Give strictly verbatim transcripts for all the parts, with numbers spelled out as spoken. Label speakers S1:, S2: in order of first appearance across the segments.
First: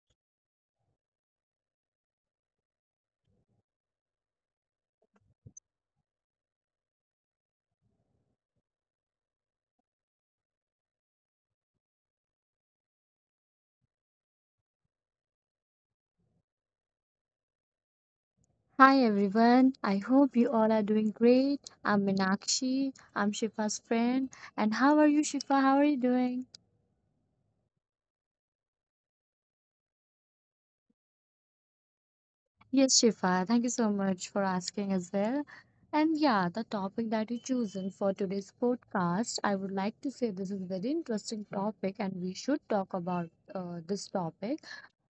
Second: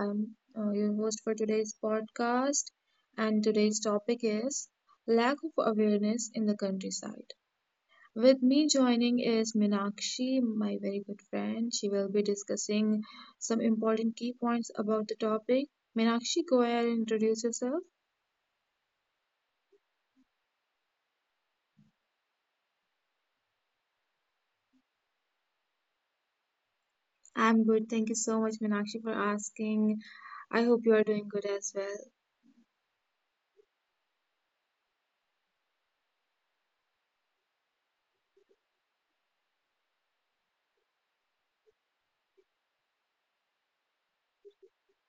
S1: I'm uh, your host for today's podcast, and today's topic is lack of awareness in the countryside. With me joining is Minakshi, my very good friend. She will be discussing some important key points about the topic. Minakshi, go ahead and introduce yourself.
S2: Hi everyone, I hope you all are doing great. I'm Minakshi, I'm Shifa's friend. And how are you, Shifa? How are you doing?
S1: I'm good. Thank you so much, Minakshi, for asking. I hope you are doing good as well.
S2: Yes, Shifa, thank you so much for asking as well. And yeah, the topic that you chosen for today's podcast, I would like to say this is very interesting topic and we should talk about uh, this topic.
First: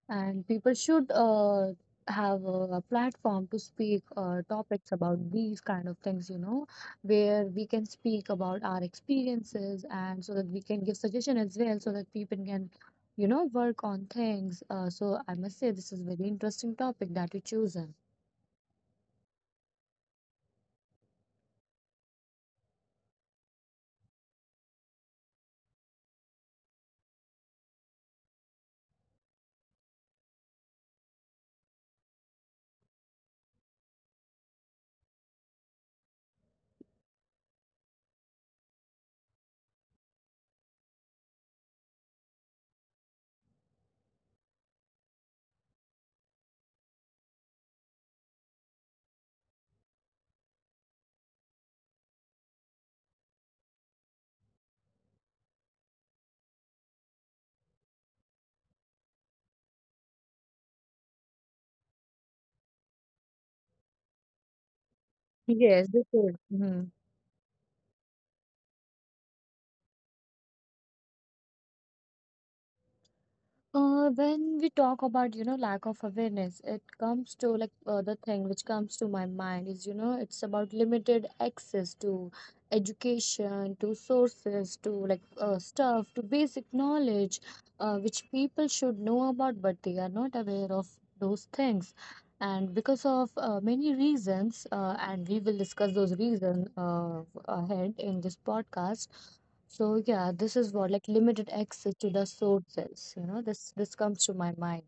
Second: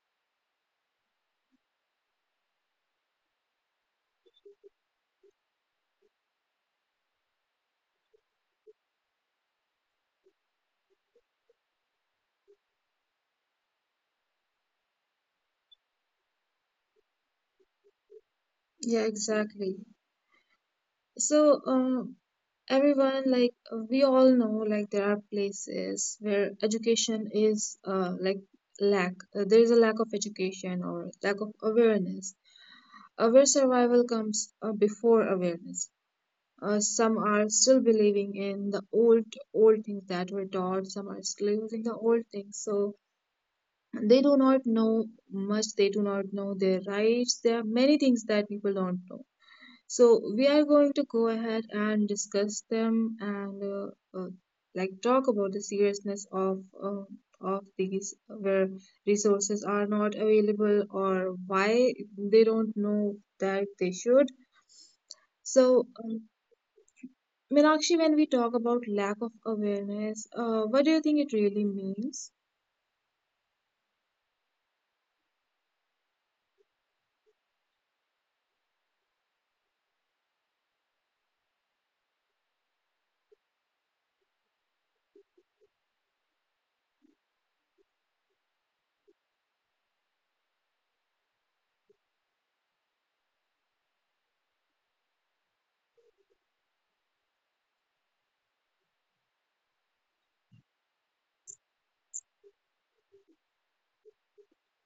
S2: And people should uh, have a, a platform to speak uh, topics about these kind of things, you know, where we can speak about our experiences and so that we can give suggestion as well, so that people can, you know, work on things. Uh, so I must say this is very interesting topic that you chosen.
S1: Yeah, exactly. So, um, Everyone, like, we all know, like, there are places where education is uh, like lack uh, there is a lack of education or lack of awareness uh, where survival comes uh, before awareness. Uh, some are still believing in the old old things that were taught, some are still using the old things, so they do not know much, they do not know their rights. There are many things that people don't know, so we are going to go ahead and discuss them, and uh, uh, like talk about the seriousness of uh, of these where resources are not available, or why they don't know that they should. So
S2: Yes, this
S1: um,
S2: is. Mhm.
S1: Meenakshi, when we talk about lack of awareness, uh, what do you think it really means?
S2: Uh, when we talk about, you know, lack of awareness, it comes to like uh, the thing which comes to my mind is, you know, it's about limited access to education, to sources, to like uh, stuff, to basic knowledge, uh, which people should know about, but they are not aware of those things. And because of uh, many reasons, uh, and we will discuss those reasons uh, ahead in this podcast. So yeah, this is what like limited access to the sources, you know, this this comes to my mind.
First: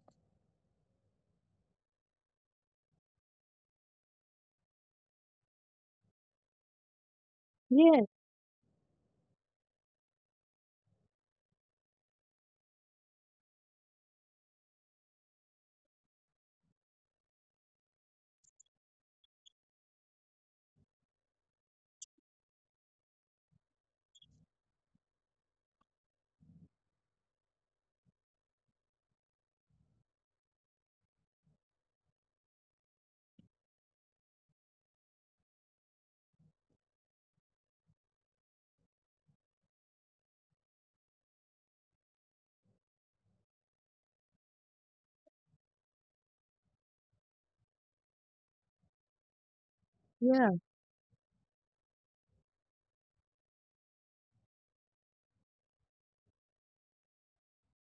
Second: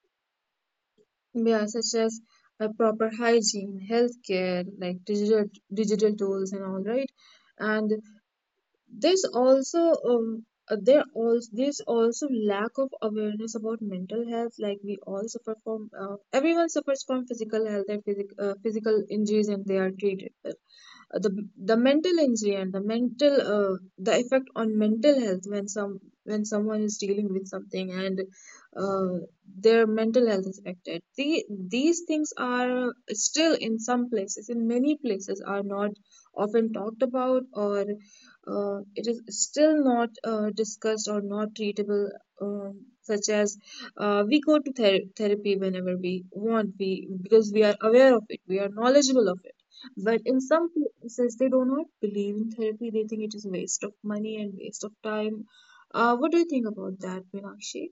S1: Yeah, such as uh, proper hygiene, healthcare, like digital digital tools and all, right? And
S2: Yes,
S1: there's also um, uh, there also there's also lack of awareness about mental health. Like, we all suffer from uh, everyone suffers from physical health and physic, uh, physical injuries, and they are treated well. The the mental injury and the mental uh, the effect on mental health when some when someone is dealing with something and uh, their mental health is affected, the, these things are still in some places, in many places, are not often talked about, or uh, it is still not uh, discussed or not treatable. Um, such as, uh, we go to ther- therapy whenever we want, we, because we are aware of it, we are knowledgeable of it. But in
S2: yeah.
S1: some cases, they do not believe in therapy. They think it is a waste of money and waste of time. Uh, what do you think about that, Meenakshi?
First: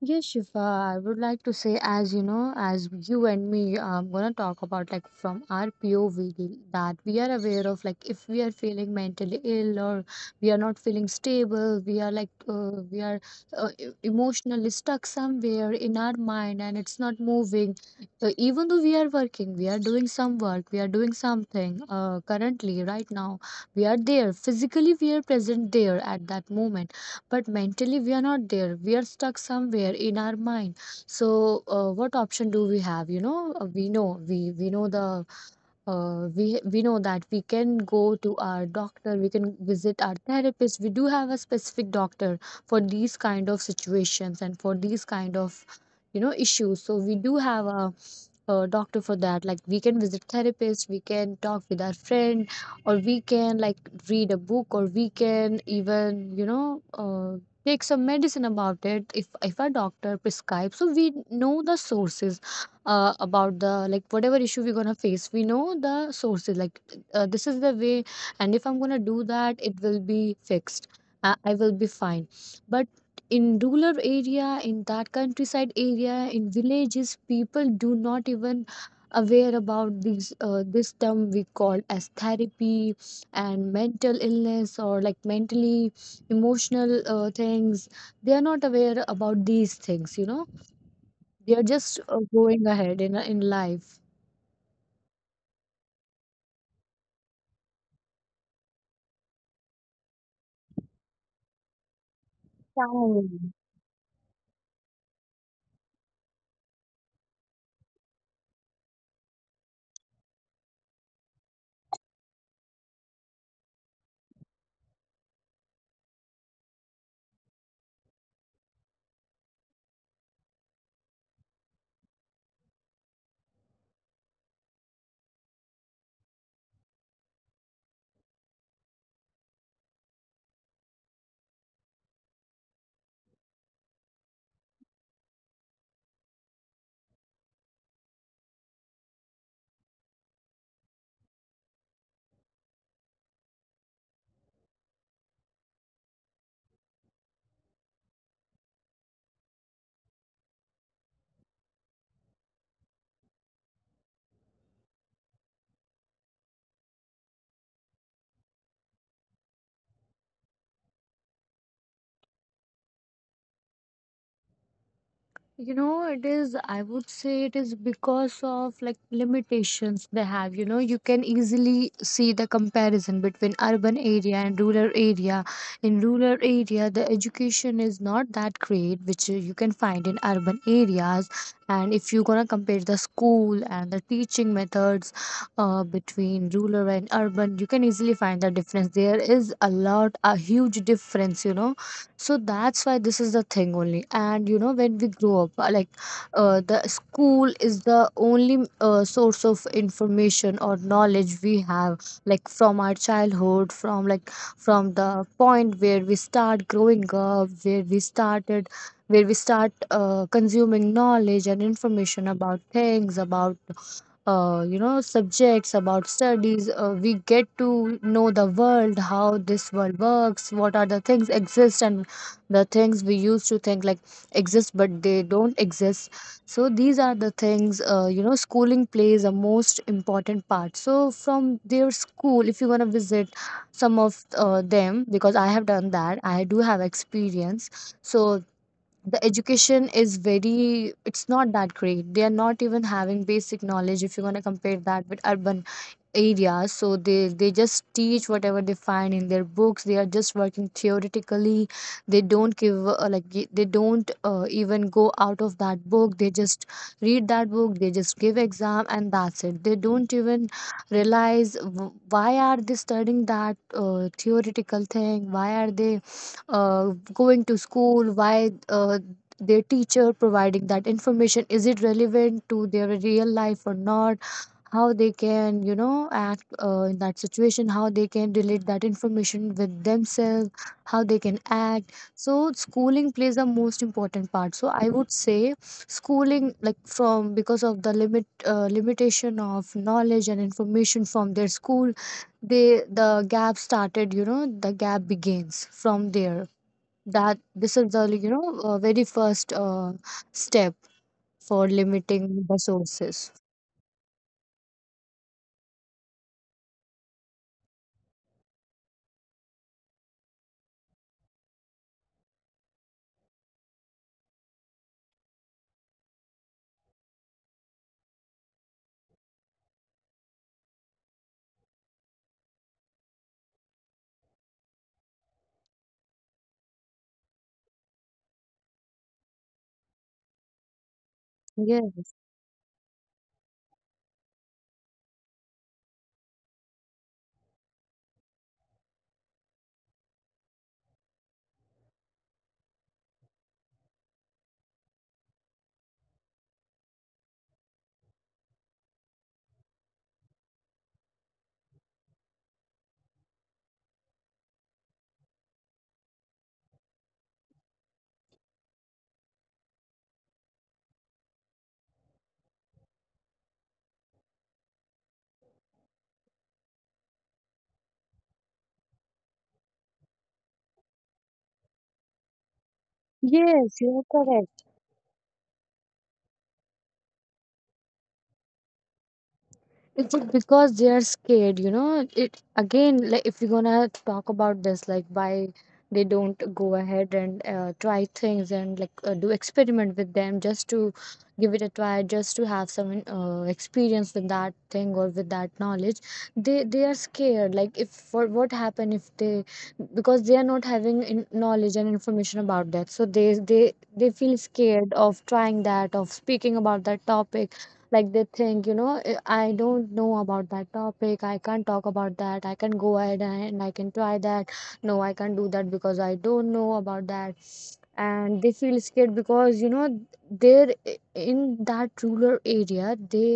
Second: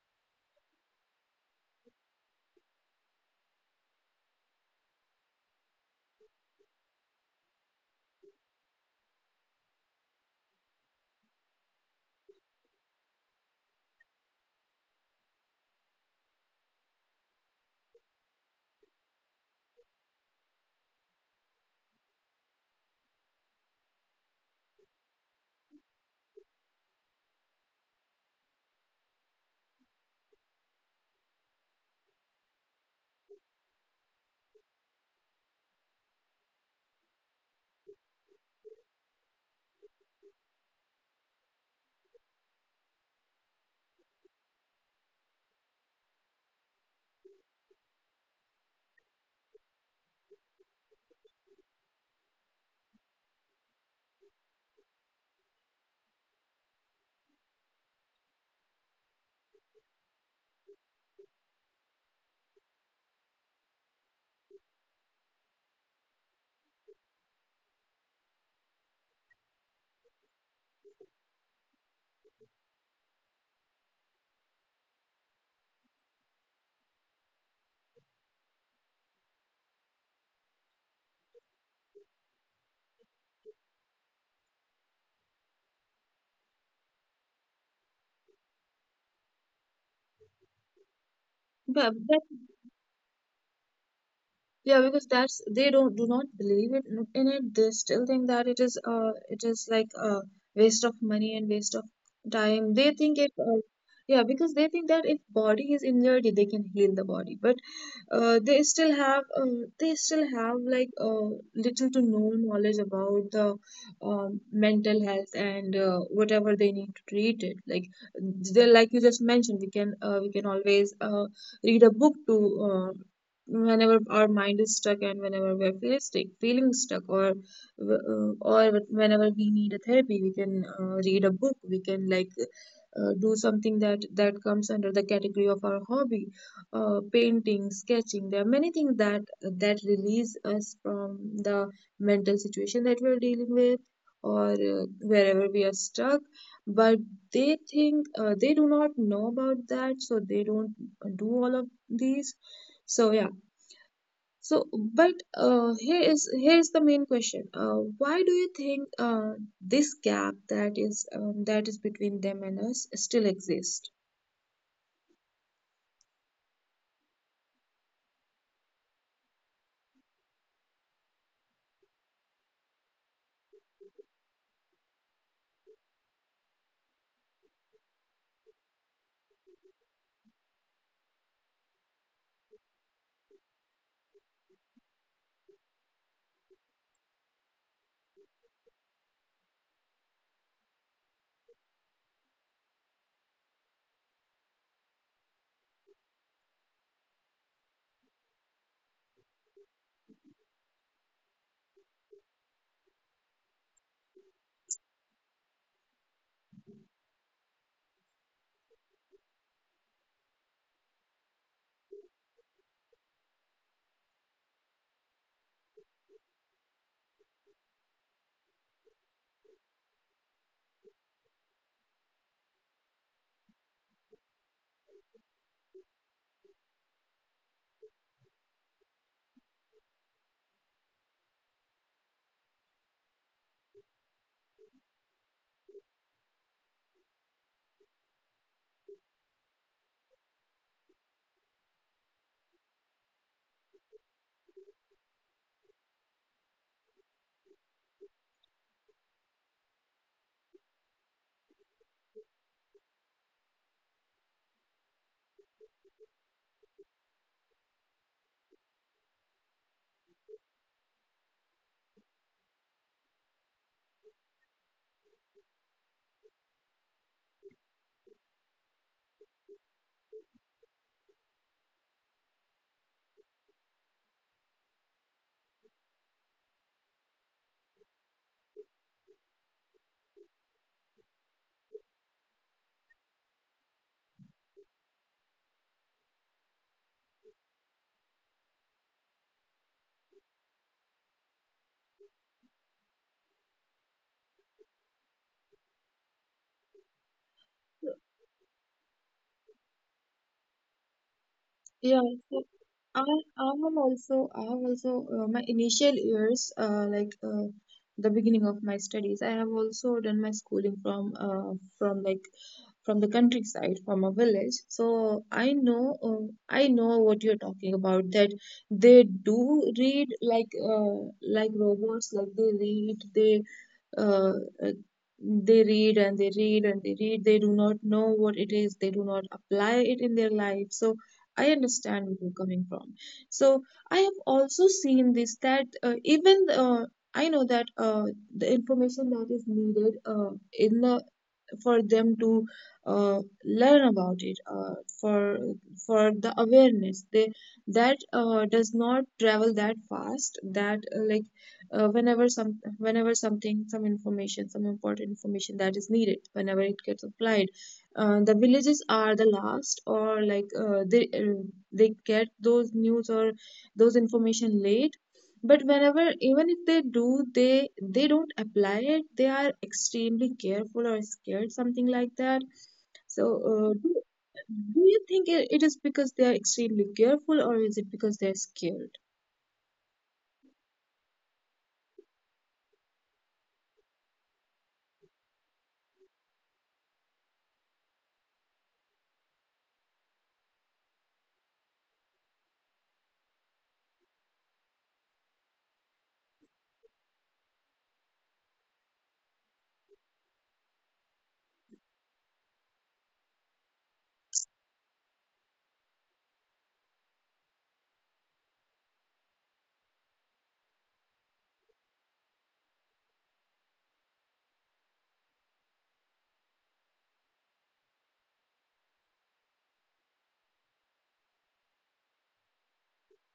S2: Yes, Shifa, I would like to say, as you know, as you and me, I'm gonna talk about like from our P O V l- that we are aware of, like if we are feeling mentally ill or we are not feeling stable, we are like uh, we are uh, e- emotionally stuck somewhere in our mind and it's not moving. Uh, even though we are working, we are doing some work, we are doing something uh, currently, right now, we are there physically, we are present there at that moment, but mentally we are not there. We are stuck somewhere in our mind. So uh, what option do we have you know Uh, we know we we know the uh, we we know that we can go to our doctor. We can visit our therapist. We do have a specific doctor for these kind of situations and for these kind of you know issues. So we do have a, a doctor for that. Like we can visit therapist, we can talk with our friend, or we can like read a book, or we can even you know uh, take some medicine about it if if a doctor prescribes. So we know the sources uh, about the, like, whatever issue we're gonna face. We know the sources, like, uh, this is the way. And if I'm gonna do that, it will be fixed. I, I will be fine. But in rural area, in that countryside area, in villages, people do not even aware about these uh, this term we call as therapy and mental illness, or like mentally emotional uh, things. They are not aware about these things you know They're
S1: Yeah,
S2: just
S1: that,
S2: uh, going ahead in in life.
S1: yeah, because that's they don't do not believe it in in it. They still think that it is uh it is like a waste of money and waste of time. They think if
S2: Time.
S1: uh, yeah, because they think that if body is injured, they can heal the body. But uh, they still have uh, they still have, like, uh, little to no knowledge about the um, mental health, and uh, whatever they need to treat it. Like, they, like you just mentioned, we can, uh, we can always uh, read a book to, uh, whenever our mind is stuck, and whenever we're feeling stuck, feeling stuck or uh, or whenever we need a therapy, we can uh, read a book, we can, like, uh, do something that that comes under the category of our hobby, uh, painting, sketching. There are many things that that release us from the mental situation that we're dealing with, or uh, wherever we are stuck. But they think uh, they do not know about that, so they don't do all of these. So yeah. So, but uh, here is here is the main question. Uh, why do you think, uh, this gap that is, um, that is between them and us, still exists?
S2: You know, it is, I would say it is because of like limitations they have. You know, you can easily see the comparison between urban area and rural area. In rural area, the education is not that great, which uh, you can find in urban areas. And if you're gonna compare the school and the teaching methods uh, between rural and urban, you can easily find the difference. There is a lot, a huge difference, you know So that's why this is the thing only. And you know when we grow up, uh, like, uh, the school is the only uh, source of information or knowledge we have, like from our childhood, from, like, from the point where we start growing up where we started where we start uh, consuming knowledge and information about things, about uh, you know subjects, about studies uh, we get to know the world, how this world works, what are the things exist. And the things we used to think like exist but they don't exist. So these are the things uh, you know schooling plays a most important part. So from their school, if you want to visit some of uh, them, because I have done that, I do have experience. So the education is very, it's not that great. They are not even having basic knowledge if you want to compare that with urban areas. So they they just teach whatever they find in their books. They are just working theoretically. They don't give uh, like y- they don't uh, even go out of that book. They just read that book, they just give exam, and that's it. They don't even realize, w- why are they studying that uh, theoretical thing? Why are they uh, going to school? Why uh, their teacher providing that information, is it relevant to their real life or not? How they can you know act uh, in that situation? How they can relate that information with themselves? How they can act? So schooling plays the most important part. So I would say schooling, like from, because of the limit uh, limitation of knowledge and information from their school, they the gap started you know the gap begins from there. That this is the, you know uh, very first uh, step for
S1: Yeah,
S2: limiting the
S1: I
S2: sources.
S1: I have also, I have also uh, my initial years, uh, like uh, the beginning of my studies, I have also done my schooling from, uh, from like from the countryside, from a village, so I know, uh, I know what you're talking about, that they do read like, uh, like robots. Like they read, they uh, uh, they read and they read and they read, they do not know what it is, they do not apply it in their life. So I
S2: Yeah.
S1: understand where you're coming from. So I have also seen this, that uh, even uh, I know that uh, the information that is needed uh, in the for them to uh, learn about it, uh, for for the awareness, they that uh, does not travel that fast. That uh, like uh, whenever some whenever something, some information, some important information that is needed, whenever it gets applied, uh, the villages are the last, or like, uh, they uh, they get those news or those information late. But whenever, even if they do, they they don't apply it, they are extremely careful or scared, something like that. So uh,
S2: Yes,
S1: do,
S2: you're correct.
S1: do you think it, it is because they are extremely careful, or is it because they are scared?
S2: It's just because they are scared, you know. It again, like if we're gonna talk about this, like why they don't go ahead and uh, try things, and like uh, do experiment with them, just to give it a try, just to have some uh, experience with that thing or with that knowledge. They they are scared. Like, if what what happen if they, because they are not having in, knowledge and information about that, so they they they feel scared of trying that, of speaking about that topic. Like they think, you know, "Eh, I don't know about that topic. I can't talk about that. I can go ahead and I can try that. No, I can't do that because I don't know about that." And they feel scared because, you know, they're i- in that rural area. They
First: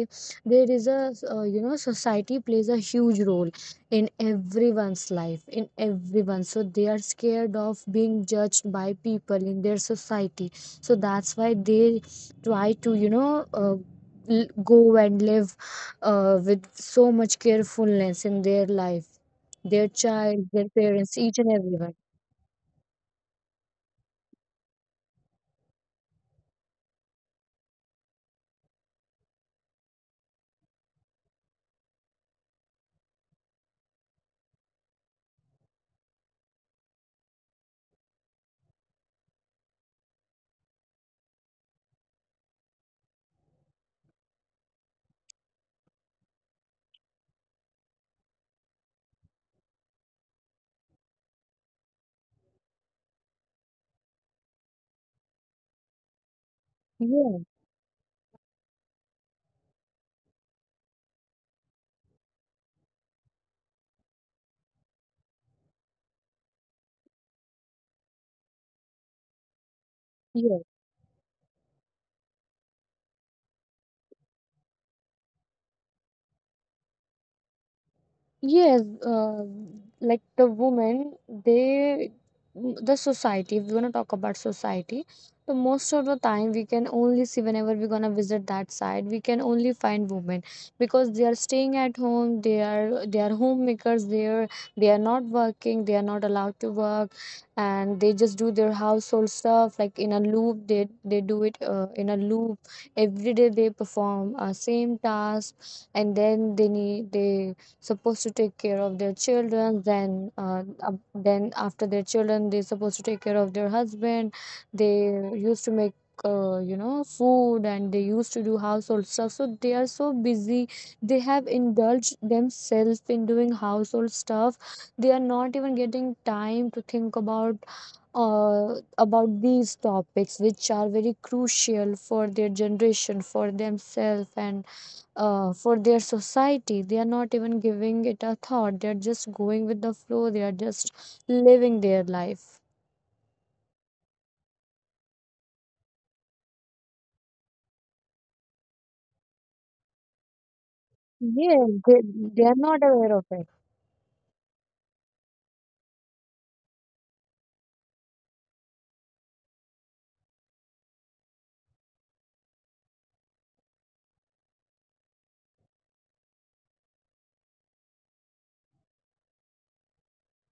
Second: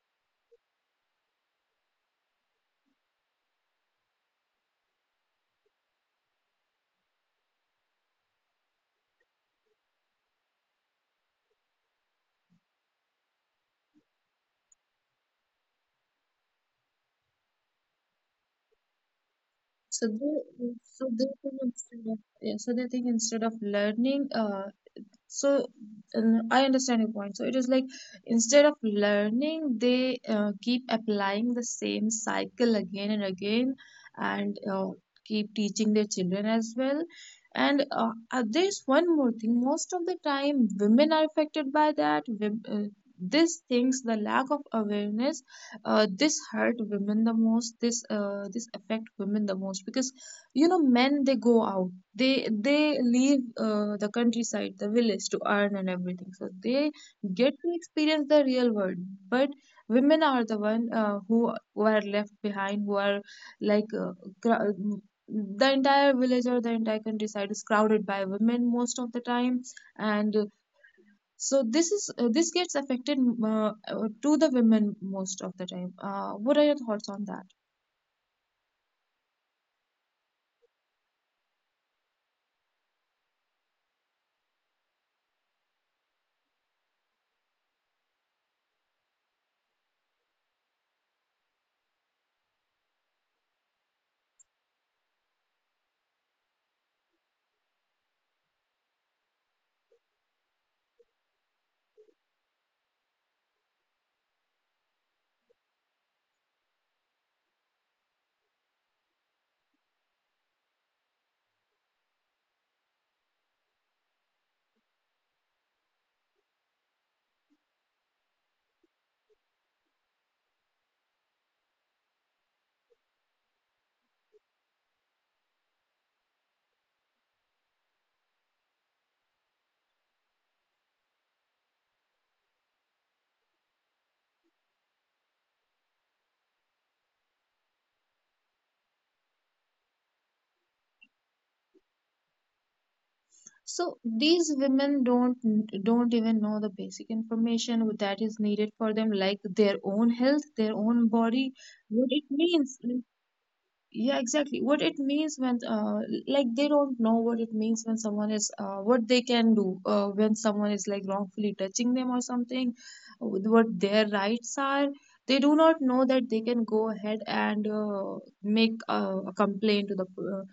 S2: there is a uh, you know society plays a huge role in everyone's life, in everyone. So they are scared of being judged by people in their society. So that's why they try to you know uh, l- go and live uh, with so much carefulness in their life, their
S1: so they
S2: child, their
S1: so
S2: parents,
S1: they
S2: each and
S1: think
S2: everyone.
S1: instead of yeah So they think, instead of learning, uh So uh, I understand your point. So it is like, instead of learning, they uh, keep applying the same cycle again and again, and uh, keep teaching their children as well. And uh, uh, there's one more thing. Most of the time, women are affected by that. Wom- uh, these things, the lack of awareness, uh, this hurt women the most. This uh, this affect women the most, because you know, men, they go out, they they leave uh, the countryside, the village, to earn and everything, so they
S2: Yeah,
S1: get to experience the real world. But women are the one, uh, who, who are left behind, who are, like uh, cr- the entire village or the entire countryside is crowded by women most of the time. And uh,
S2: yeah.
S1: so this is, uh, this gets affected, uh, uh, to the women most of the time. Uh, what are your thoughts on that?
S2: Yes, uh, like the women, they, the society, if we're gonna talk about society, the most of the time we can only see, whenever we're gonna visit that side, we can only find women because they are staying at home, they are they are homemakers. There they are not working, they are not allowed to work, and they just do their household stuff like in a loop. They they do it uh, in a loop every day. They perform a same task. And then they need they supposed to take care of their children. Then uh, ab- then after their children, they're supposed to take care of their husband. They used to make uh, you know food and they used to do household stuff. So they are so busy. They have indulged themselves in doing household stuff. They are not even getting time to think about uh, about these topics which are very crucial for their generation, for themselves, and uh, for their society. They are not even giving it a thought. They are just going with the flow. They are just living their life.
S1: So these women don't don't even know the basic information that is needed for them, like their own health, their own body,
S2: Yes, they,
S1: what it
S2: they are
S1: means.
S2: not aware of it.
S1: Yeah, exactly, what it means when, uh, like they don't know what it means when someone is, uh, what they can do uh, when someone is like wrongfully touching them or something, with what their rights are. They do not know that they can go ahead and uh, make a, a complaint to the uh,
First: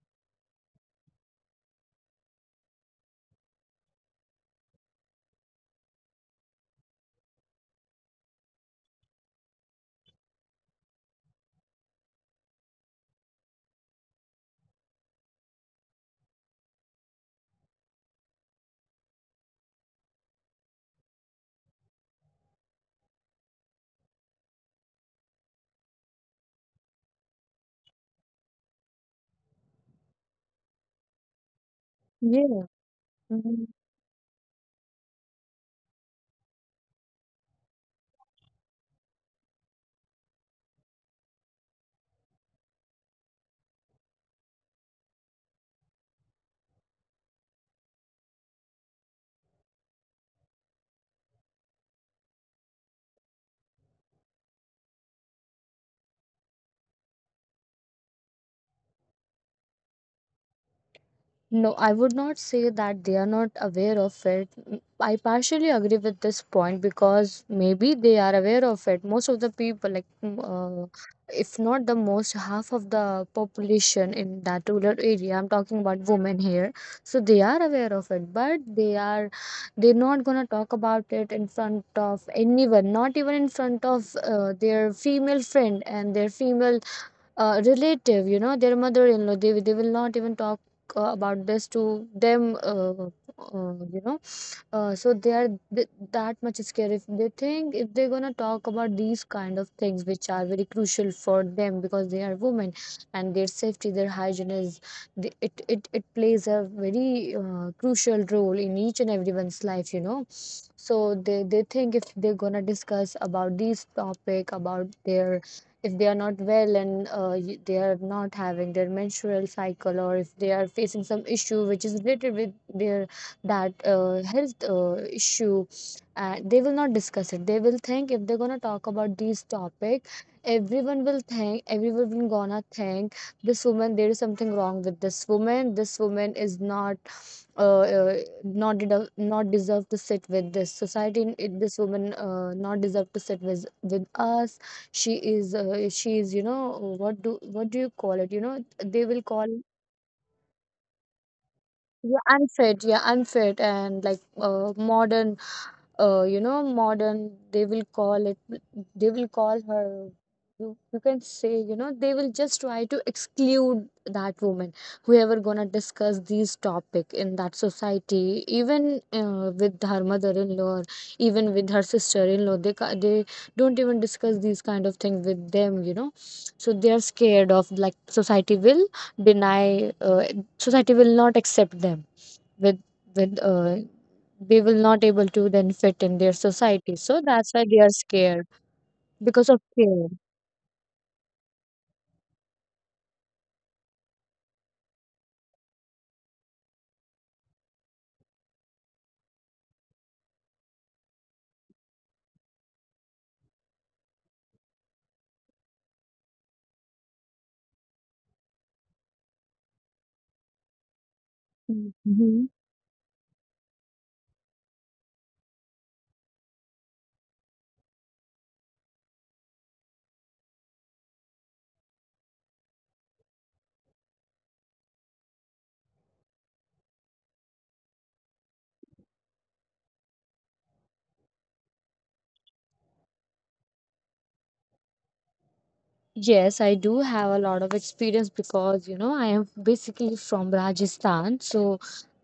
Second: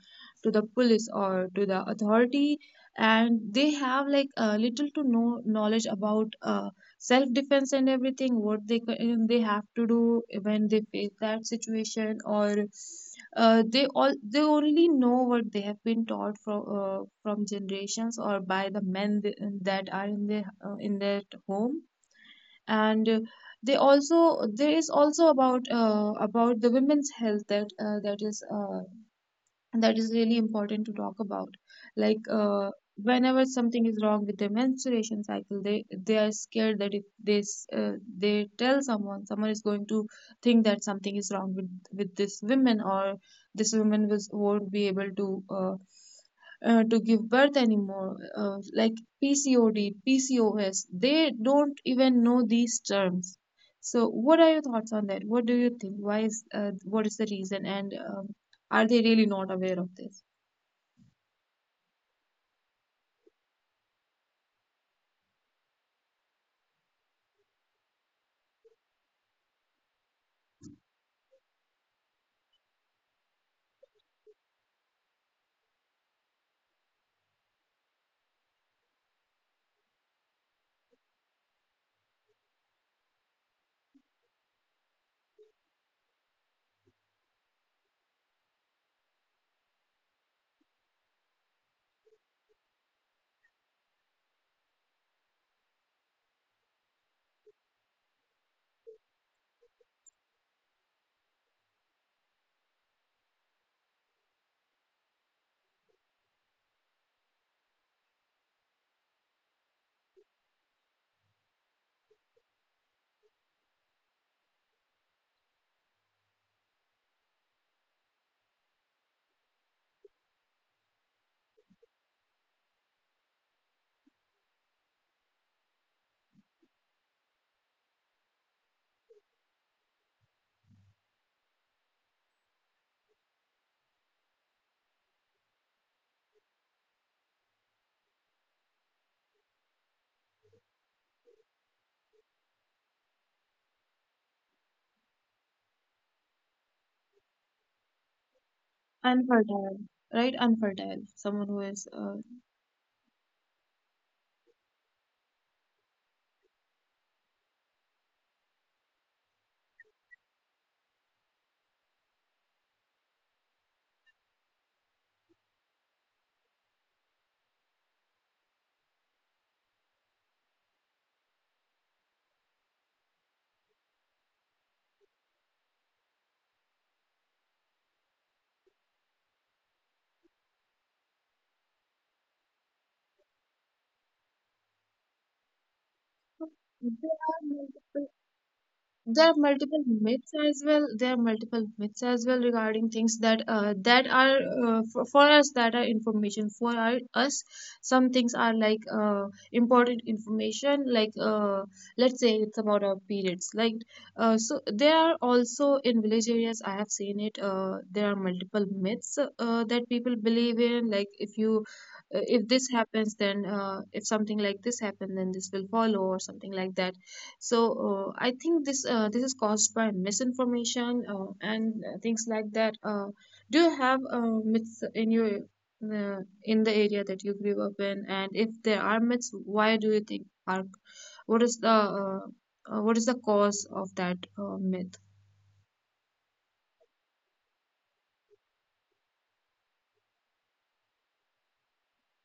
S1: to the police or to the authority. And they have, like, uh, little to no knowledge about uh, self defense and everything, what they ca- they have to do when they face that situation, or uh, they all they only know what they have been taught from, uh, from generations, or by the men th- that are in their, uh, in their home. And uh, they also there is also about, uh, about the women's health, that uh, that is uh, and that is really important to talk about. Like, uh, whenever
S2: Yeah.
S1: something is wrong with their menstruation cycle, they they are scared that if they s- uh, they tell someone, someone is going to think that something is wrong with with this woman, or this woman was, won't be able to uh, uh, to give birth anymore, uh, like, pcod, pcos, they don't even know these terms. So, what are your thoughts on that? What do you think, why is, uh, what is the reason? And um, are they really not aware of this?
S2: No, I would not say that they are not aware of it. Mm, I partially agree with this point because maybe they are aware of it. Most of the people, like, mm, uh, if not the most, half of the population in that rural area, I'm talking about women here, so they are aware of it, but they are they're not gonna talk about it in front of anyone, not even in front of uh, their female friend and their female uh, relative, you know, their mother-in-law, they, they will not even talk uh, about this to them, uh, uh, you know. Uh, so they are th- that much scared if they think if they're gonna talk about these kind of things which are very crucial for them because they are women, and their safety, their hygiene is the, it, it it plays a very uh, crucial role in each and everyone's life, you know. So they they think if they're gonna discuss about these topic about their, if they are not well and uh, y- they are not having their menstrual cycle, or if they are facing some issue which is related with their, that uh, health uh, issue, and they will not discuss it. They will think if they're gonna talk about these topic, everyone will think, everyone will gonna think this woman, there is something wrong with this woman, this woman is not uh, uh, not de- not deserve to sit with this society, it, this woman uh, not deserve to sit with with us. She is uh, she is, you know, what do what do you call it, you know, they will call,
S1: Unfertile, right? Unfertile. Someone who is, uh,
S2: yeah, unfit, yeah, unfit and like uh, modern, uh, you know, modern, they will call it, they will call her, you, you can say, you know, they will just try to exclude that woman, whoever gonna discuss these topic in that society, even uh, with her mother-in-law, or even with her sister-in-law, they, ca- they don't even discuss these kind of things with them, you know. So they are scared of like society will deny, uh, society will not accept them with with uh, they will not able to then fit in their
S1: there
S2: society, so
S1: are
S2: that's why they are
S1: multiple,
S2: scared
S1: there are
S2: because of
S1: multiple
S2: fear.
S1: myths as well there are multiple myths as well regarding things that, uh, that are uh, for, for us, that are information for our, us. Some things are like, uh, important information, like, uh, let's say it's about our periods, like, uh, so there are also, in village areas, I have seen it, uh, there are multiple myths uh, that people believe in, like, if you, uh, if
S2: Mhm.
S1: this happens, then, uh, if something like this happens, then this will follow, or something like that. So uh, I think this, uh, this is caused by misinformation, uh, and uh, things like that. Uh, do you have uh, myths in your, uh, in the area that you grew up in? And if there are myths, why do you think are, what is the, uh, uh, what is the cause of that, uh, myth?
S2: Yes, I do have a lot of experience because, you know, I am basically from Rajasthan. So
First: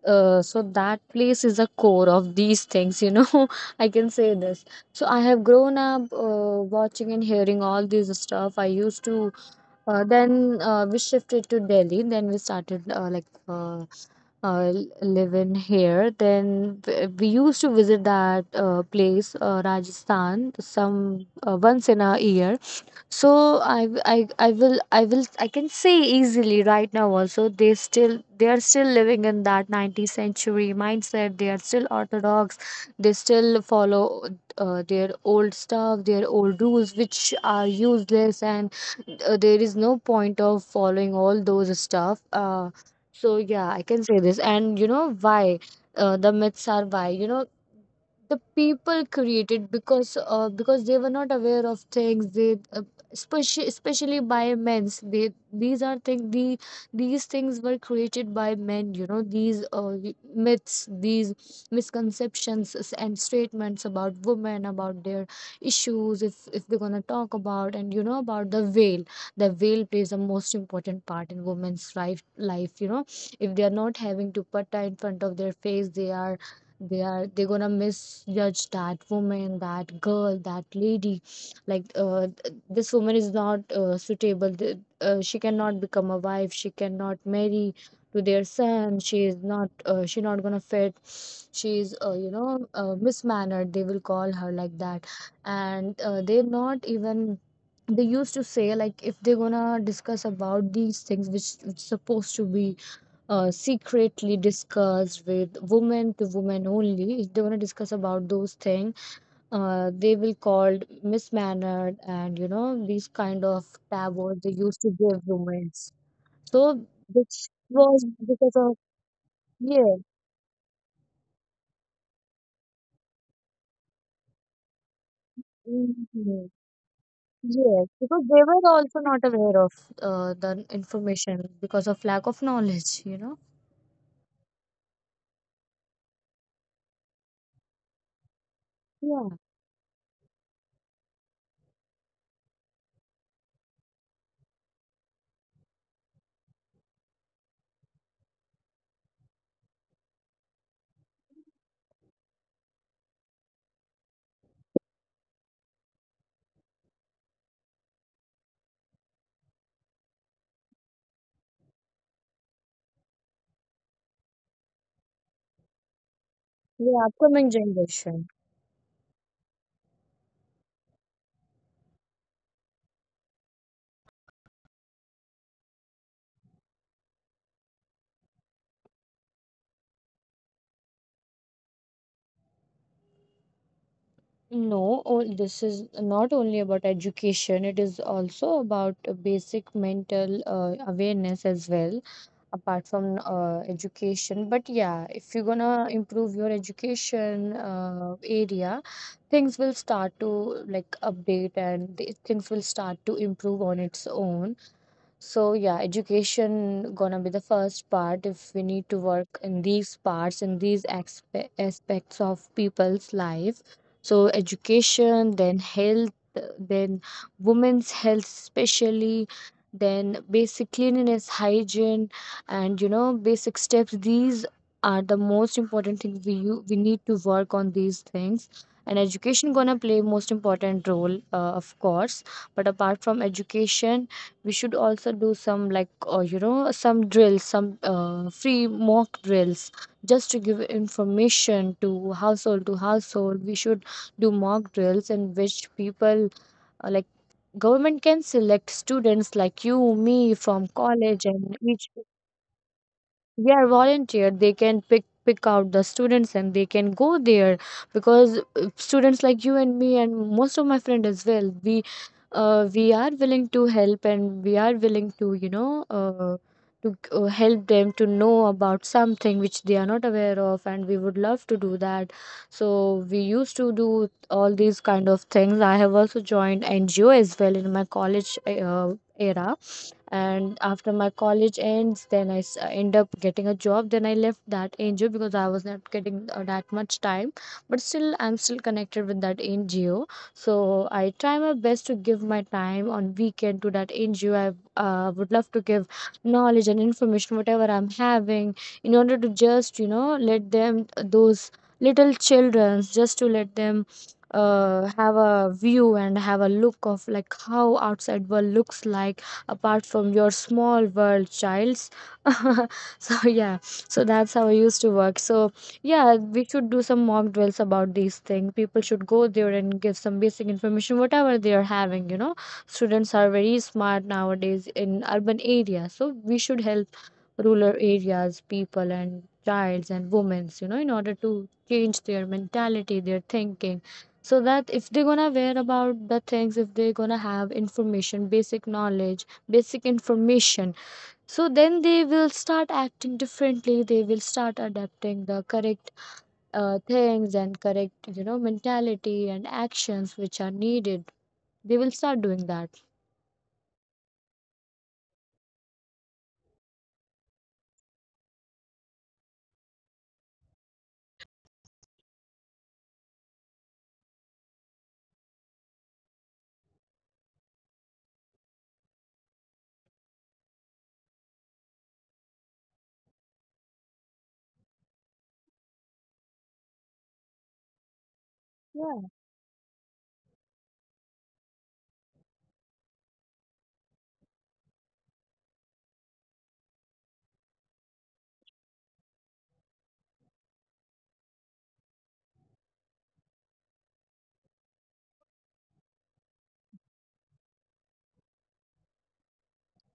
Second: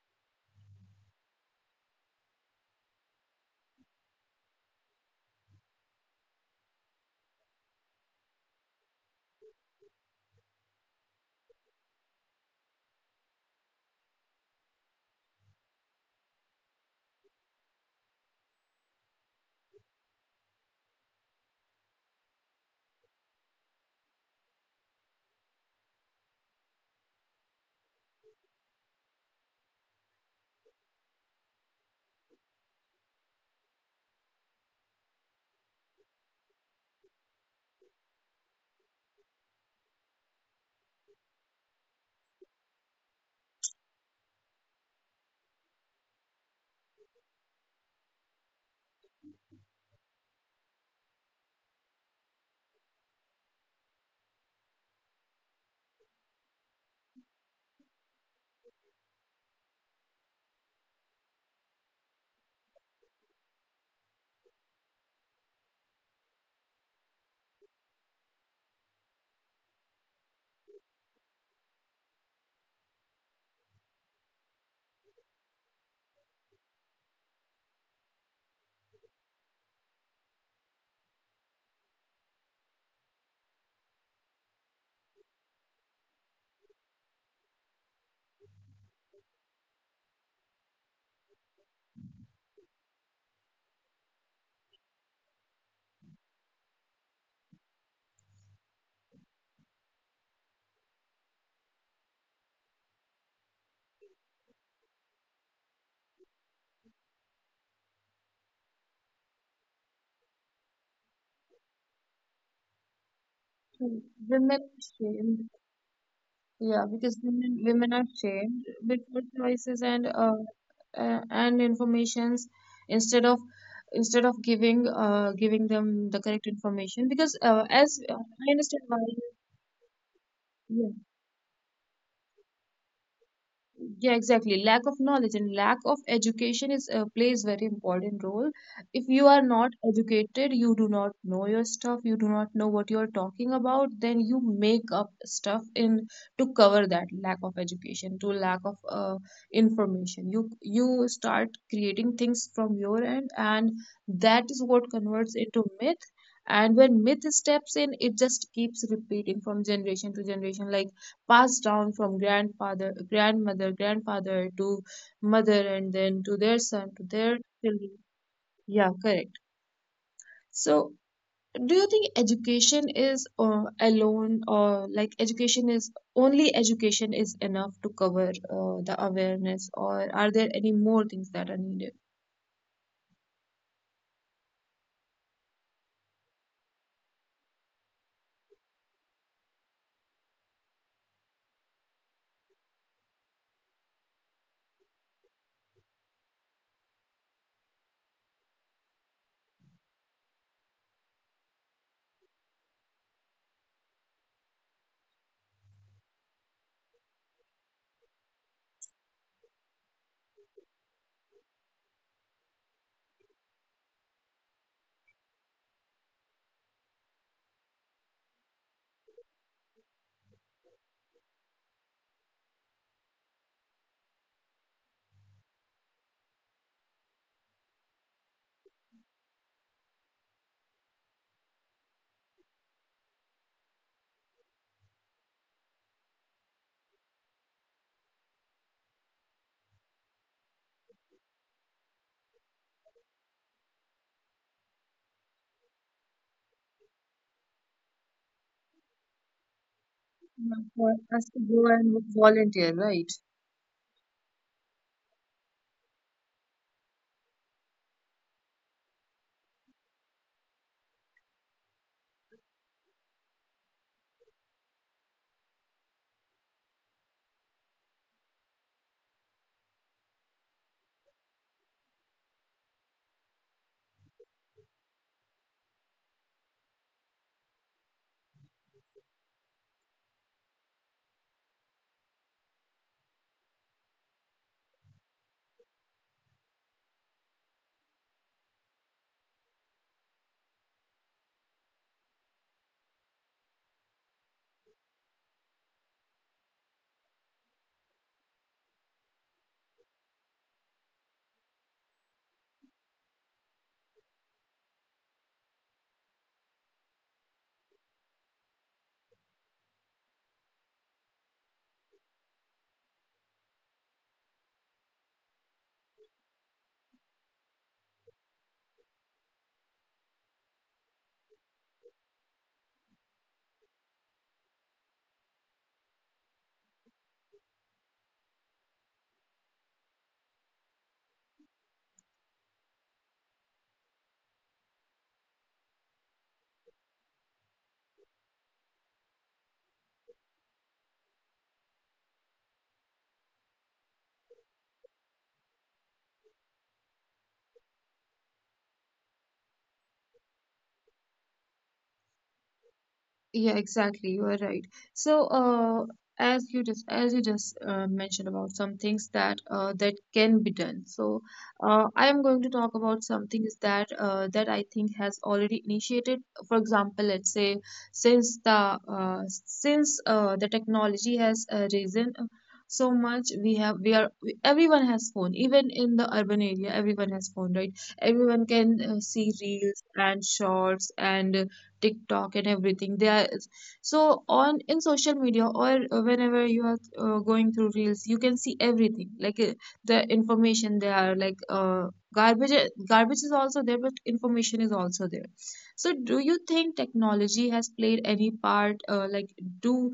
S2: uh, so that place is a core of these things, you know. I can say this. So I have grown up uh, watching and hearing all this stuff. I used to. Uh, then uh, we shifted to Delhi. Then we started uh, like, uh, uh, living here. Then w- we used to visit that uh, place, uh, Rajasthan, some uh, once in a year. So I, w- I I will I will I can say easily right now also, they still they are still living in that nineteenth century mindset. They are still orthodox. They still follow uh, their old stuff, their old rules which are useless, and uh, there is no point of following all those stuff. Uh, so yeah, I can say this. And you know why uh, the myths are, why, you know, the people created because uh, because they were not aware of things. They, especially especially by men's, they, these are thing the, these things were created by men, you know. These uh, myths, these misconceptions and statements about women, about their issues. If if we're going to talk about, and you know, about the veil, the veil plays the most important part in women's life life, you know. If they are not having dupatta in front of their face, they are they are they're gonna misjudge that woman, that girl, that lady. Like, uh, th- this woman is not uh, suitable. Th- uh, she cannot become a wife. She cannot marry to their son. She is not uh, she not gonna fit. She is, uh, you know, uh, mismannered. They will call her like that. And uh, they're not even, they used to say like if they're gonna discuss about these things which which supposed to be uh, secretly discussed with women to women only, if they want to discuss about those things, uh, they will called mismannered. And you know, these kind of tab words
S1: Women
S2: they used to give
S1: shame.
S2: roommates.
S1: Yeah,
S2: So,
S1: because women
S2: which
S1: women are
S2: was
S1: shamed
S2: because of,
S1: with good choices and,
S2: yeah.
S1: uh, uh, and informations, instead of instead of giving, uh, giving them the correct
S2: Mhm.
S1: information, because, uh, as
S2: Yes,
S1: uh,
S2: because
S1: I
S2: they were
S1: understand why.
S2: also not aware of uh, the
S1: Yeah,
S2: information because of lack of knowledge, you know.
S1: yeah, exactly. Lack of knowledge and lack of education is, uh, plays very important role. If you are
S2: Yeah.
S1: not educated, you do not know your stuff, you do not know what you are talking about, then you make up stuff in, to cover that lack of education, to lack of uh, information. You you start creating things from your end, and that is what converts into myth. And when myth steps in, it just keeps repeating from generation to generation. Like, passed down from grandfather, grandmother, grandfather, to mother, and then to their son, to
S2: Yeah
S1: their
S2: upcoming
S1: children.
S2: generation.
S1: Yeah, correct. So, do you think education is uh, alone, or like education is only education is enough to cover uh, the awareness, or are there any more things that are needed?
S2: No, all, this is not only about education, it is also about uh, basic mental uh, awareness as well, apart from uh, education. But yeah, if you're gonna improve your education uh, area, things will start to like update, and the- things will start to improve on its own. So yeah, education gonna be the first part if we need to work in these parts, in these aspe- aspects of people's life. So education, then health, then women's health especially, then basic cleanliness, hygiene, and you know, basic steps. These are the most important things. We u- we need to work on these things. And education gonna play most important role, uh, of course. But apart from education, we should also do some, like uh, you know, some drills, some uh, free mock drills, just to give information to household to household. We should do mock drills in which people, uh, like government can select students like you, me
S1: Yeah,
S2: from
S1: for us
S2: college
S1: to
S2: and
S1: go
S2: each.
S1: and volunteer, right?
S2: They are volunteer, they can pick pick out the students and they can go there because uh, students like you and me, and most of my friend as well, we uh, we are willing to help, and we are willing to, you know, uh, to uh, help them to know about something which they are not aware of, and we would love to do that. So we used to do all these kind of things. I have also joined NGO as well in my college uh, era. And after my college ends, then i s- uh, end up getting a job. Then I left that NGO because I was not getting uh, that much time. But still, I'm still connected with that NGO. So I try my best to give my time on weekend to that NGO. I uh, would love to give knowledge and information whatever I'm having, in order to just, you know, let them, uh, those little children, just to let them uh, have a view and have a look of like how outside world looks like, apart from your small world childs. So yeah, so that's how I used to work. So yeah, we should do some mock drills about these things. People should go there and give some basic information whatever they are having, you know. Students are very smart nowadays in urban areas, so we should help rural areas, people and childs and women's, you know, in order to change their mentality, their thinking. So that if they're gonna wear about the things, if they're gonna have information, basic knowledge, basic information, so then they will start acting differently. They will start adapting the correct uh, things and correct, you know, mentality and actions which are needed. They will start doing that.
S1: Yeah, exactly. You are right. So, uh, as you just as you just uh, mentioned about some things that uh, that can be done. So, uh, I am going to talk about some things that uh, that I think has already initiated. For example, let's say since the uh, since uh, the technology has uh, risen uh, so much, we have we are we- everyone has phone. Even in the urban area, everyone has phone, right? Everyone can uh, see reels and shorts and TikTok and everything. They are so on in social media or whenever you are uh, going through reels, you can see everything like uh, the information they are like uh, garbage. Garbage is also there, but information is also there. So, do you think technology has played any part? Uh, like, do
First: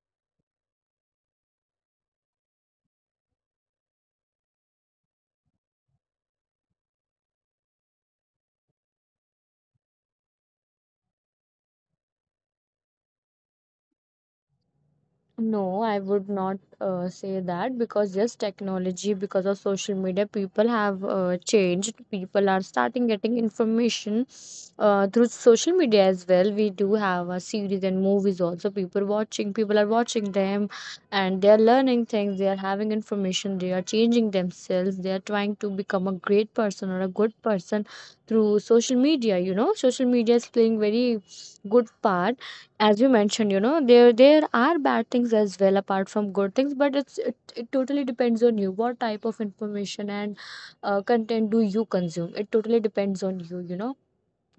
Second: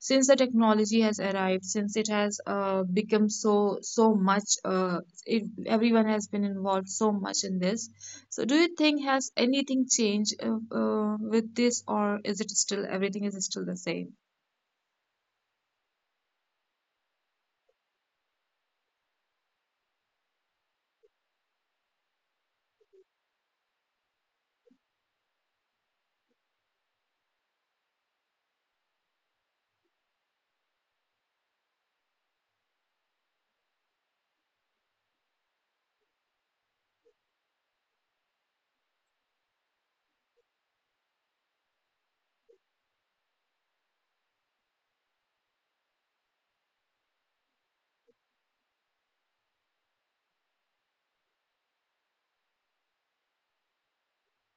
S1: since the technology has arrived, since it has uh, become so so much, uh, it, everyone has been involved so much in this so, do you think has anything changed uh, uh, with this, or is it still everything is still the same?
S2: No, I would not uh, say that because yes, technology, because of social media, people have uh, changed. People are starting getting information uh, through social media as well. We do have a series and movies also. People watching, people are watching them, and they are learning things. They are having information. They are changing themselves. They are trying to become a great person or a good person through social media. You know, social media is playing very good part. As you mentioned, you know, there there are bad things as well apart from good things. But it's it, it totally depends on you what type of information and uh, content do you consume. It totally depends on you, you know.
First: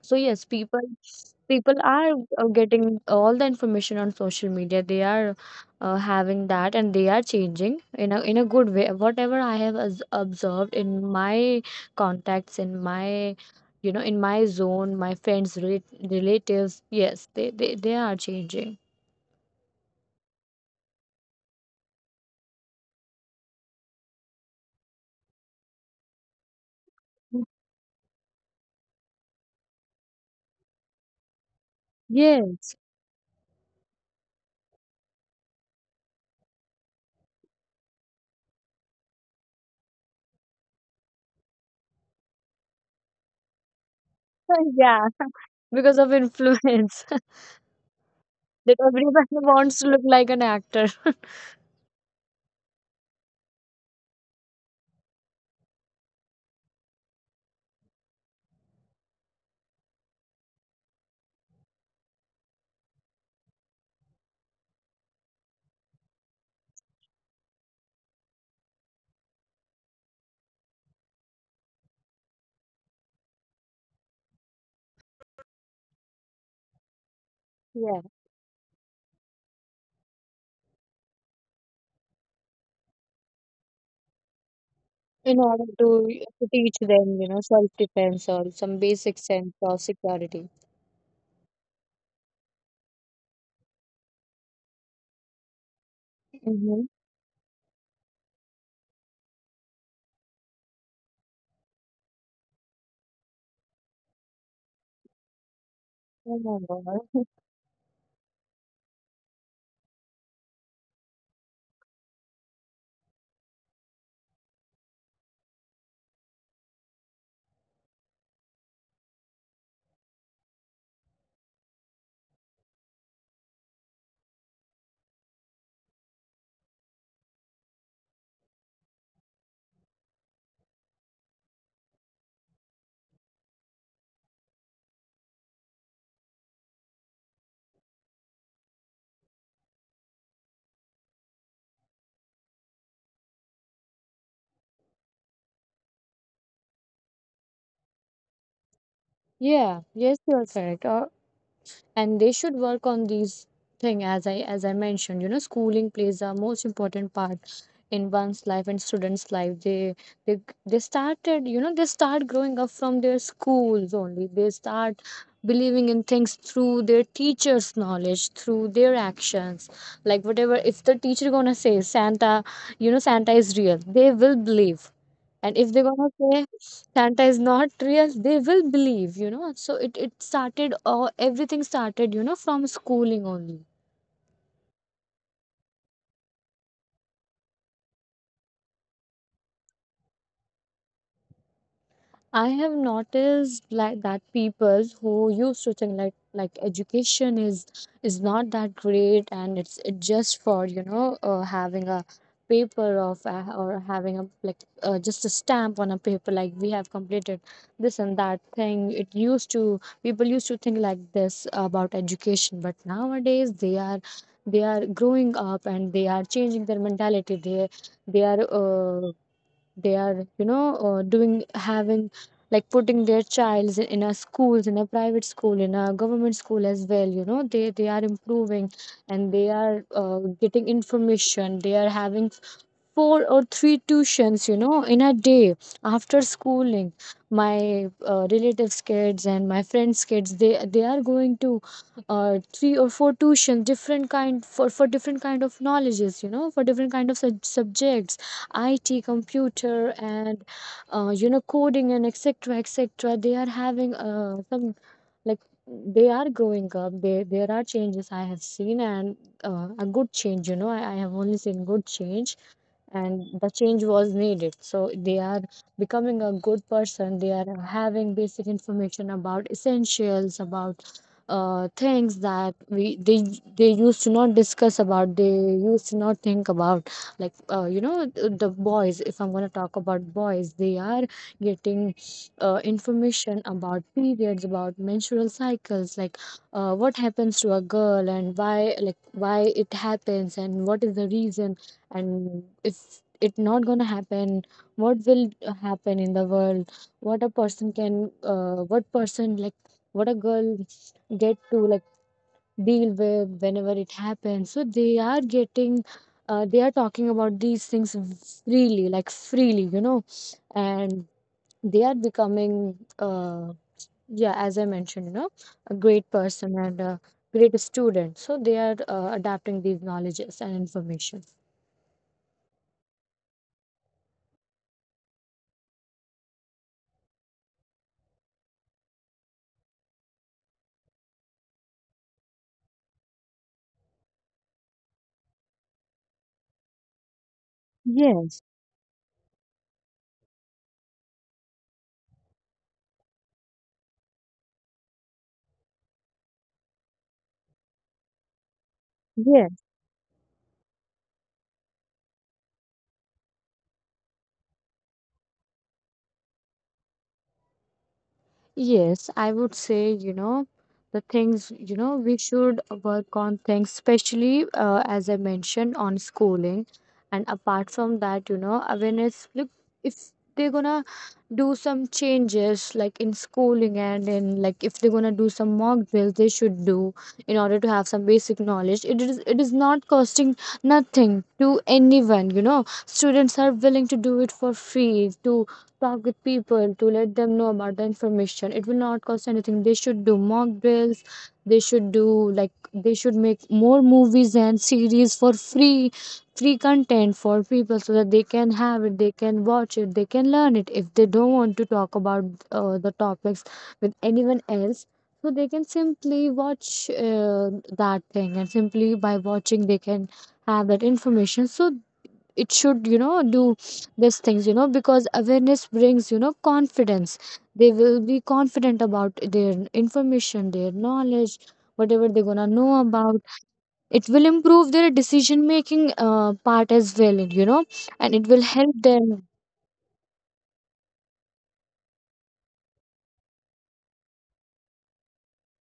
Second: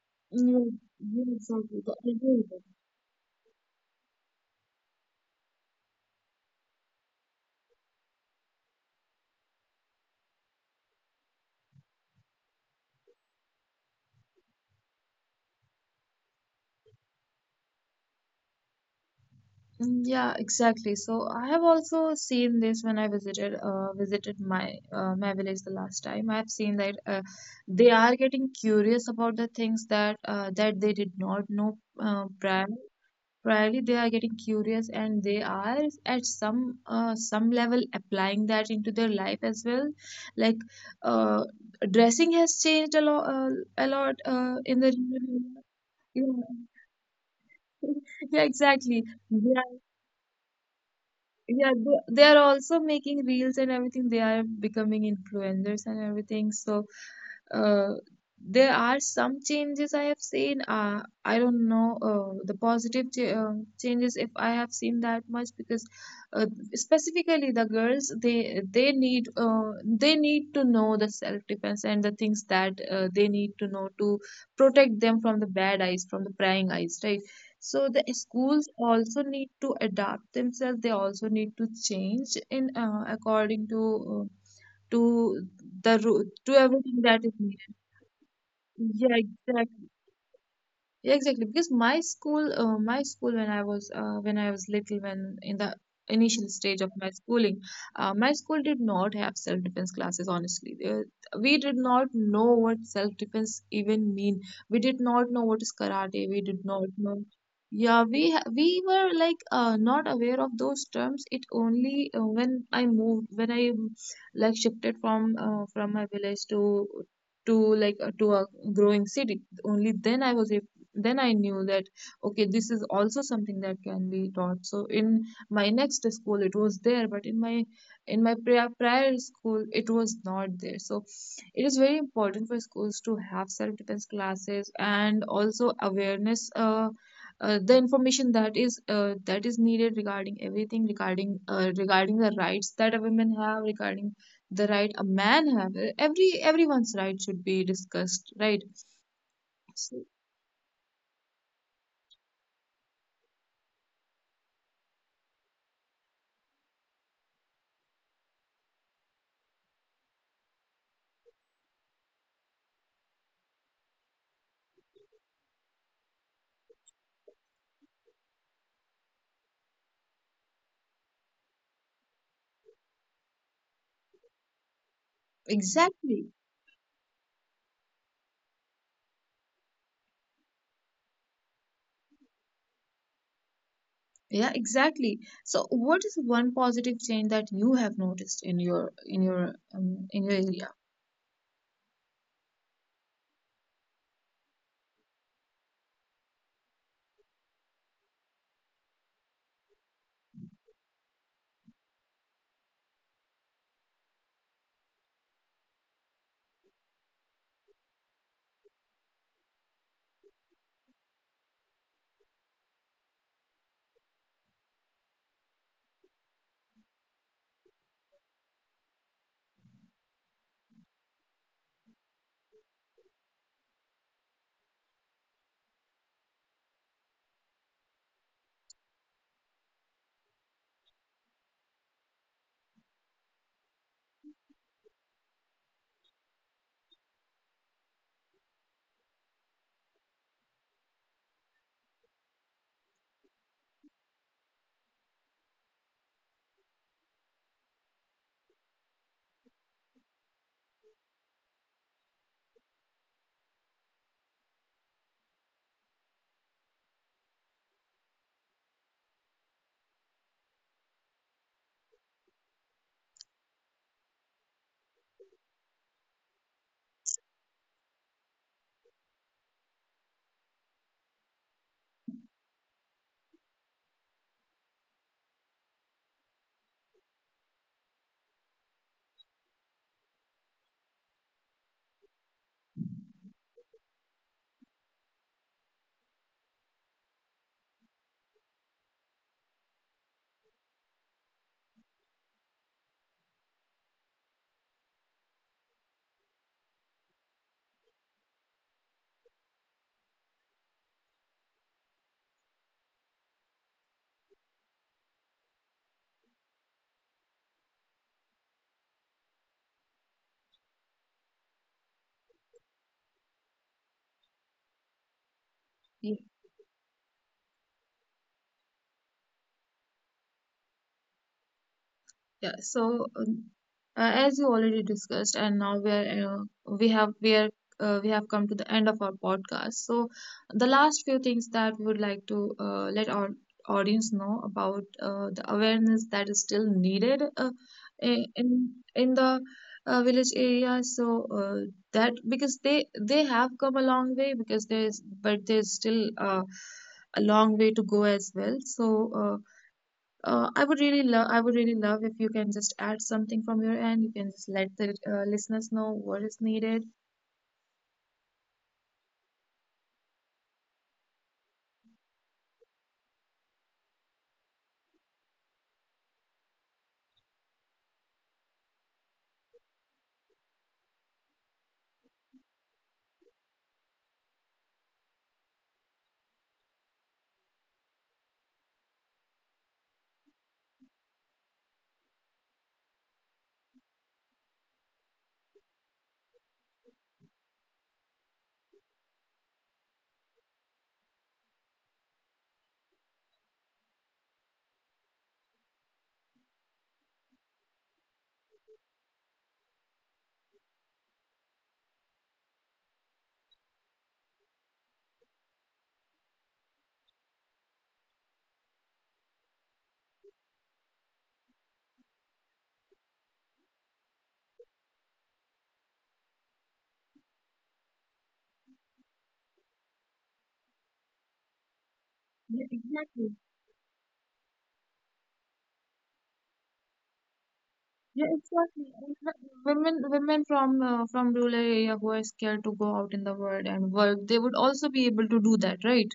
S2: So yes,
S1: Yeah,
S2: people
S1: yeah,
S2: people
S1: exactly. The- I
S2: are
S1: agree
S2: uh,
S1: with that.
S2: getting all the information on social media. They are uh, having that, and they are changing in a in a good way. Whatever I have as observed in my contacts, in my, you know, in my zone, my friends, rel, relatives, yes, they they they are changing.
S1: Mm, yeah, exactly. So I have also seen this when I visited uh, visited my uh, my village the last time. I have seen that uh, they are getting curious about the things that uh, that they did not know uh, prior.
S2: Yes.
S1: Probably they are getting curious and they are at some uh, some level applying that into their life as well. Like, uh, dressing has changed a lot, uh, a lot uh, in the
S2: Yeah, because of
S1: yeah,
S2: influence.
S1: yeah,
S2: That
S1: exactly.
S2: everybody
S1: They
S2: wants to look like an actor.
S1: yeah, they, they are also making reels and everything. They are becoming influencers and everything. So, uh, there are some changes I have seen. Uh, I don't know uh, the positive ch um changes if I have seen that much because uh, specifically the girls they they need uh, they need to know the self-defense and the things that uh, they need to know to protect them from the bad eyes, from the prying eyes, right? So the schools
S2: Yeah.
S1: also need to adapt themselves. They also need to change in uh, according to uh, to the ru- to
S2: In order
S1: everything
S2: to,
S1: that is
S2: to
S1: needed.
S2: teach them, you know,
S1: Yeah,
S2: self-defense or some
S1: exactly.
S2: basic sense of
S1: Yeah, exactly.
S2: security.
S1: Because my school, uh, my school when I was uh, when I was little, when in the initial stage of my schooling,
S2: Mm-hmm.
S1: uh, my school did not have self-defense classes. Honestly, uh, we did not know what self-defense even mean. We did not know what is karate. We did not know.
S2: Oh my
S1: Yeah,
S2: God.
S1: we ha- we were like uh, not aware of those terms. It only uh, when I moved, when I um, like shifted from uh, from my village to to like uh, to a growing city, only then I was then I knew that okay, this is also something that can be taught. So in my next school it was there, but in my in my prior, prior school it was not there. So it is very important for schools to have self defense classes and also awareness uh, uh, the information that is uh, that is needed regarding everything, regarding uh, regarding the rights that a woman have, regarding the right a man have. Every everyone's right should be discussed, right?
S2: Yeah,
S1: So,
S2: yes, you are correct. Or, and they should work on these thing, as i as i mentioned, you know, schooling plays a most important part in one's life and students life. They they they started, you know, they start growing up from their schools only. They start believing in things through their teachers knowledge, through their actions. Like whatever, if the teacher gonna say Santa, you know, Santa is real, they will believe. And if they're gonna
S1: exactly.
S2: say Santa is not real, they will believe, you know. So it it started, or everything started, you know, from schooling only.
S1: Yeah, exactly. So, what is one positive change that you have noticed in your in your um, in your area?
S2: I have noticed like that people who used to think like like education is is not that great, and it's it just for, you know, uh, having a paper of uh, or having a, like uh, just a stamp on a paper like we have completed this and that thing. It used to, people used to think like this about education, but nowadays they are, they are growing up and they are changing their mentality. They they are uh, they are, you know, uh, doing, having, like putting their childs in in a schools, in a private school, in a government school as well, you know. They they are improving, and they are uh, getting information. They are having four or three tuitions, you know, in a day after schooling. My uh, relatives' kids and my friends' kids, they they are going to uh, three or four tuitions, different kind for for different kind of knowledges, you know, for different kind of sub- subjects, I T, computer, and uh, you know, coding and et cetera et cetera They are having uh, some like they are growing up they there are changes I have seen. And uh, a good change, you know, I, I have only seen good change, and the change was needed. So they are becoming a good person. They are having basic information about essentials, about uh, things that we they they used to not discuss about, they used to not think about. Like uh, you know th- the boys, if I'm going to talk about boys, they are getting uh, information about periods, about menstrual cycles, like uh, what happens to a girl and why, like why it happens and what is the reason, and if it's not gonna happen, what will happen in the world, what a person can uh, what person like what a girl get to, like, deal with whenever it happens. So they are getting uh, they are talking about these things freely, like freely you know And they are becoming uh, yeah, as I mentioned, you know, a great
S1: Yeah.
S2: person and a great student, so they are uh, adapting these knowledges and information.
S1: Yeah, so um, uh, as you already discussed, and now we're uh, we have we are uh, we have come to the end of our podcast. So the last few things that we would like to uh, let our audience know about uh, the awareness that is still needed uh, i-
S2: Yes,
S1: in in the uh, village area. So uh, that because they they have come a long way because there's but there's still uh, a long way to go as well. So. Uh,
S2: yes.
S1: uh, I would really love. I would really love if you can just add something from your end. You can just let the uh, listeners know what is needed.
S2: Yes, I would say, you know, the things, you know, we should work on things, especially, uh, as I mentioned, on schooling. And apart from that, you know, awareness. Look, if they're gonna do some changes, like in schooling, and in, like, if they're gonna do some mock drills, they should do, in order to have some basic knowledge. It is it is not costing nothing to anyone, you know. Students are willing to do it for free, to talk with people, to let them know about the information. It will not cost anything. They should do mock drills, they should do, like, they should make more movies and series for free, free content for people, so that they can have it, they can watch it, they can learn it, if they don't want to talk about uh, the topics with anyone else. So they can simply watch uh, that thing, and simply by watching they can have that information. So it should, you know, do these things, you know, because awareness brings, you know, confidence. They will be confident about their information, their knowledge, whatever they're gonna
S1: Yeah,
S2: know about.
S1: exactly.
S2: It will improve their decision making uh, part as well, you know, and it
S1: Yeah,
S2: will help
S1: exactly. And
S2: them.
S1: wh- women, women from uh, from rural area who are scared to go out in the world and work, they would also be able to do that, right?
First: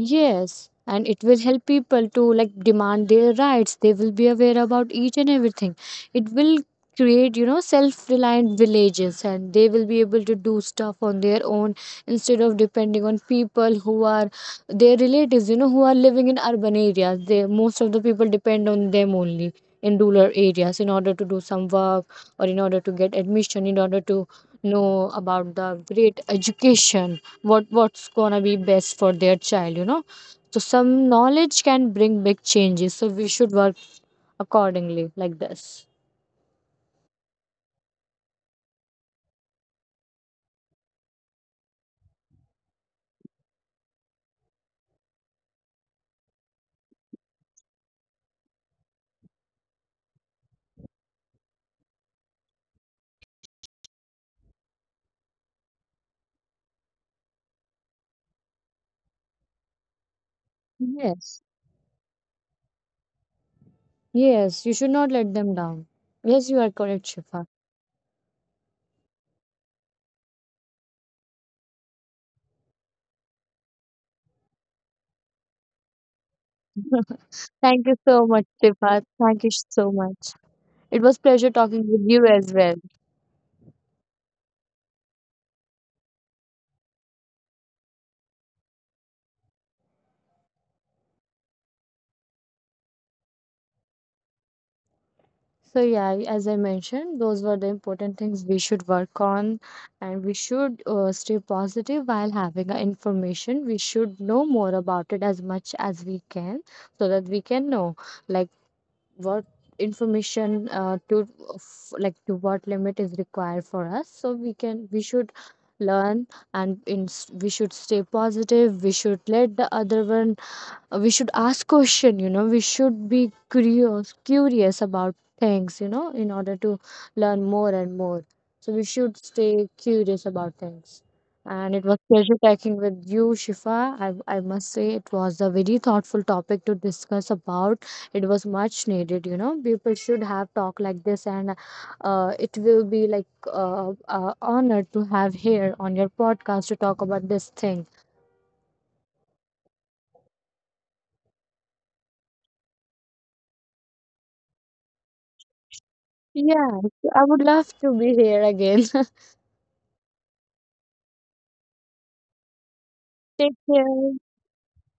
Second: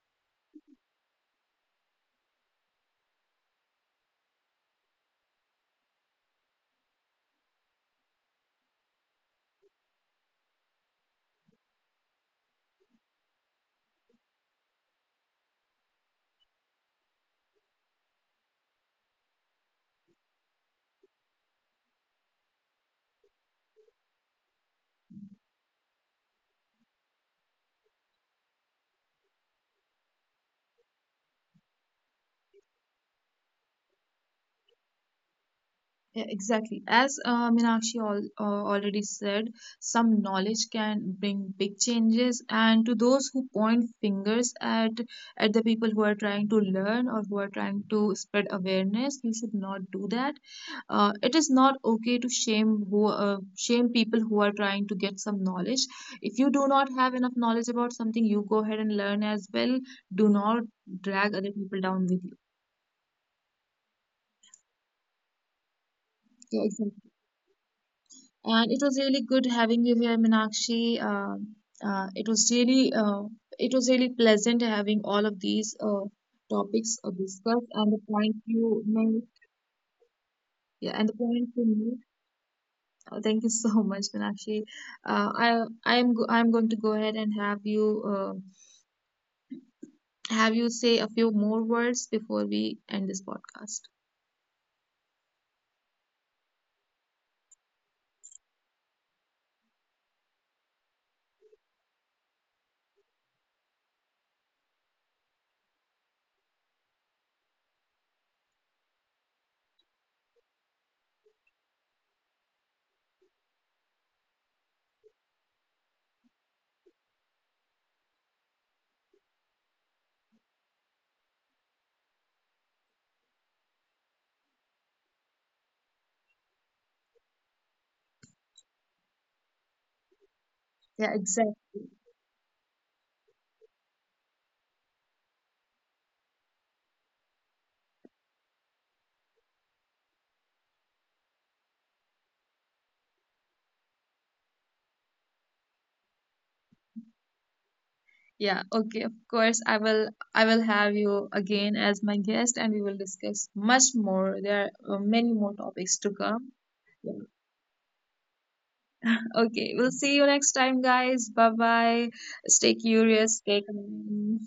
S2: Yes, and it will help people to, like, demand their rights. They will be aware about each and everything. It will create, you know, self-reliant villages, and they will be able to do stuff on their own instead of depending on people who are their relatives, you know, who are living in urban areas. They, most of the people, depend on them only in rural areas, in order to do some work, or in order to get admission, in order to know about the great education, what what's gonna be best for their child, you know. So some knowledge can bring big changes, so we should work accordingly, like this.
S1: Yeah, exactly. As uh, Meenakshi al uh, already said, some knowledge can bring big changes. And to those who point fingers at at the people who are trying to learn or who are trying to spread awareness, you should not do that. Uh, it is not okay to shame who uh, shame people who are trying to get some knowledge. If you do not have enough knowledge about something, you go ahead and learn as well. Do not
S2: Yes.
S1: drag other people down with you.
S2: Yes, you should not let them down. Yes, you are
S1: Yeah,
S2: correct,
S1: exactly.
S2: Shifa.
S1: And it was really good having you here, Minakshi. Uh, uh, it was really uh, it was really pleasant having all of these uh, topics uh,
S2: Thank
S1: discussed
S2: you
S1: and
S2: so
S1: the
S2: much,
S1: point
S2: Shifa.
S1: you
S2: Thank
S1: made.
S2: you so much. It
S1: Yeah,
S2: was
S1: and the
S2: pleasure
S1: point
S2: talking
S1: you
S2: with you
S1: made.
S2: as well.
S1: Uh, thank you so much, Minakshi. Uh, I I'm go I'm going to go ahead and have you uh, have you say a few more words before we end this podcast.
S2: So yeah, I- as I mentioned, those were the important things we should work on, and we should uh, stay positive while having our information. We should know more about it as much as we can, so that we can know, like, what information uh, to f- like, to what limit is required for us. So we can we should learn, and in we should stay positive. We should let the other one uh, we should ask question, you know, we should be curious curious about things, you know, in order to learn more and more. So we should stay curious about things.
S1: Yeah,
S2: And it was
S1: exactly.
S2: pleasure talking with you, Shifa. i, I must say it was a very thoughtful topic to discuss about. It was much needed, you know, people should have talk like this. And uh, it will be, like, uh, uh, honor to have here on your podcast to talk about this thing.
S1: Yeah, okay, of course. I will I will have you again as my guest and we will discuss much more. There are uh, many more topics to
S2: Yeah,
S1: come.
S2: I would love
S1: Yeah.
S2: to be here again.
S1: Okay, we'll see you next time, guys. Bye bye. Stay
S2: Take
S1: curious, stay
S2: care.
S1: kind.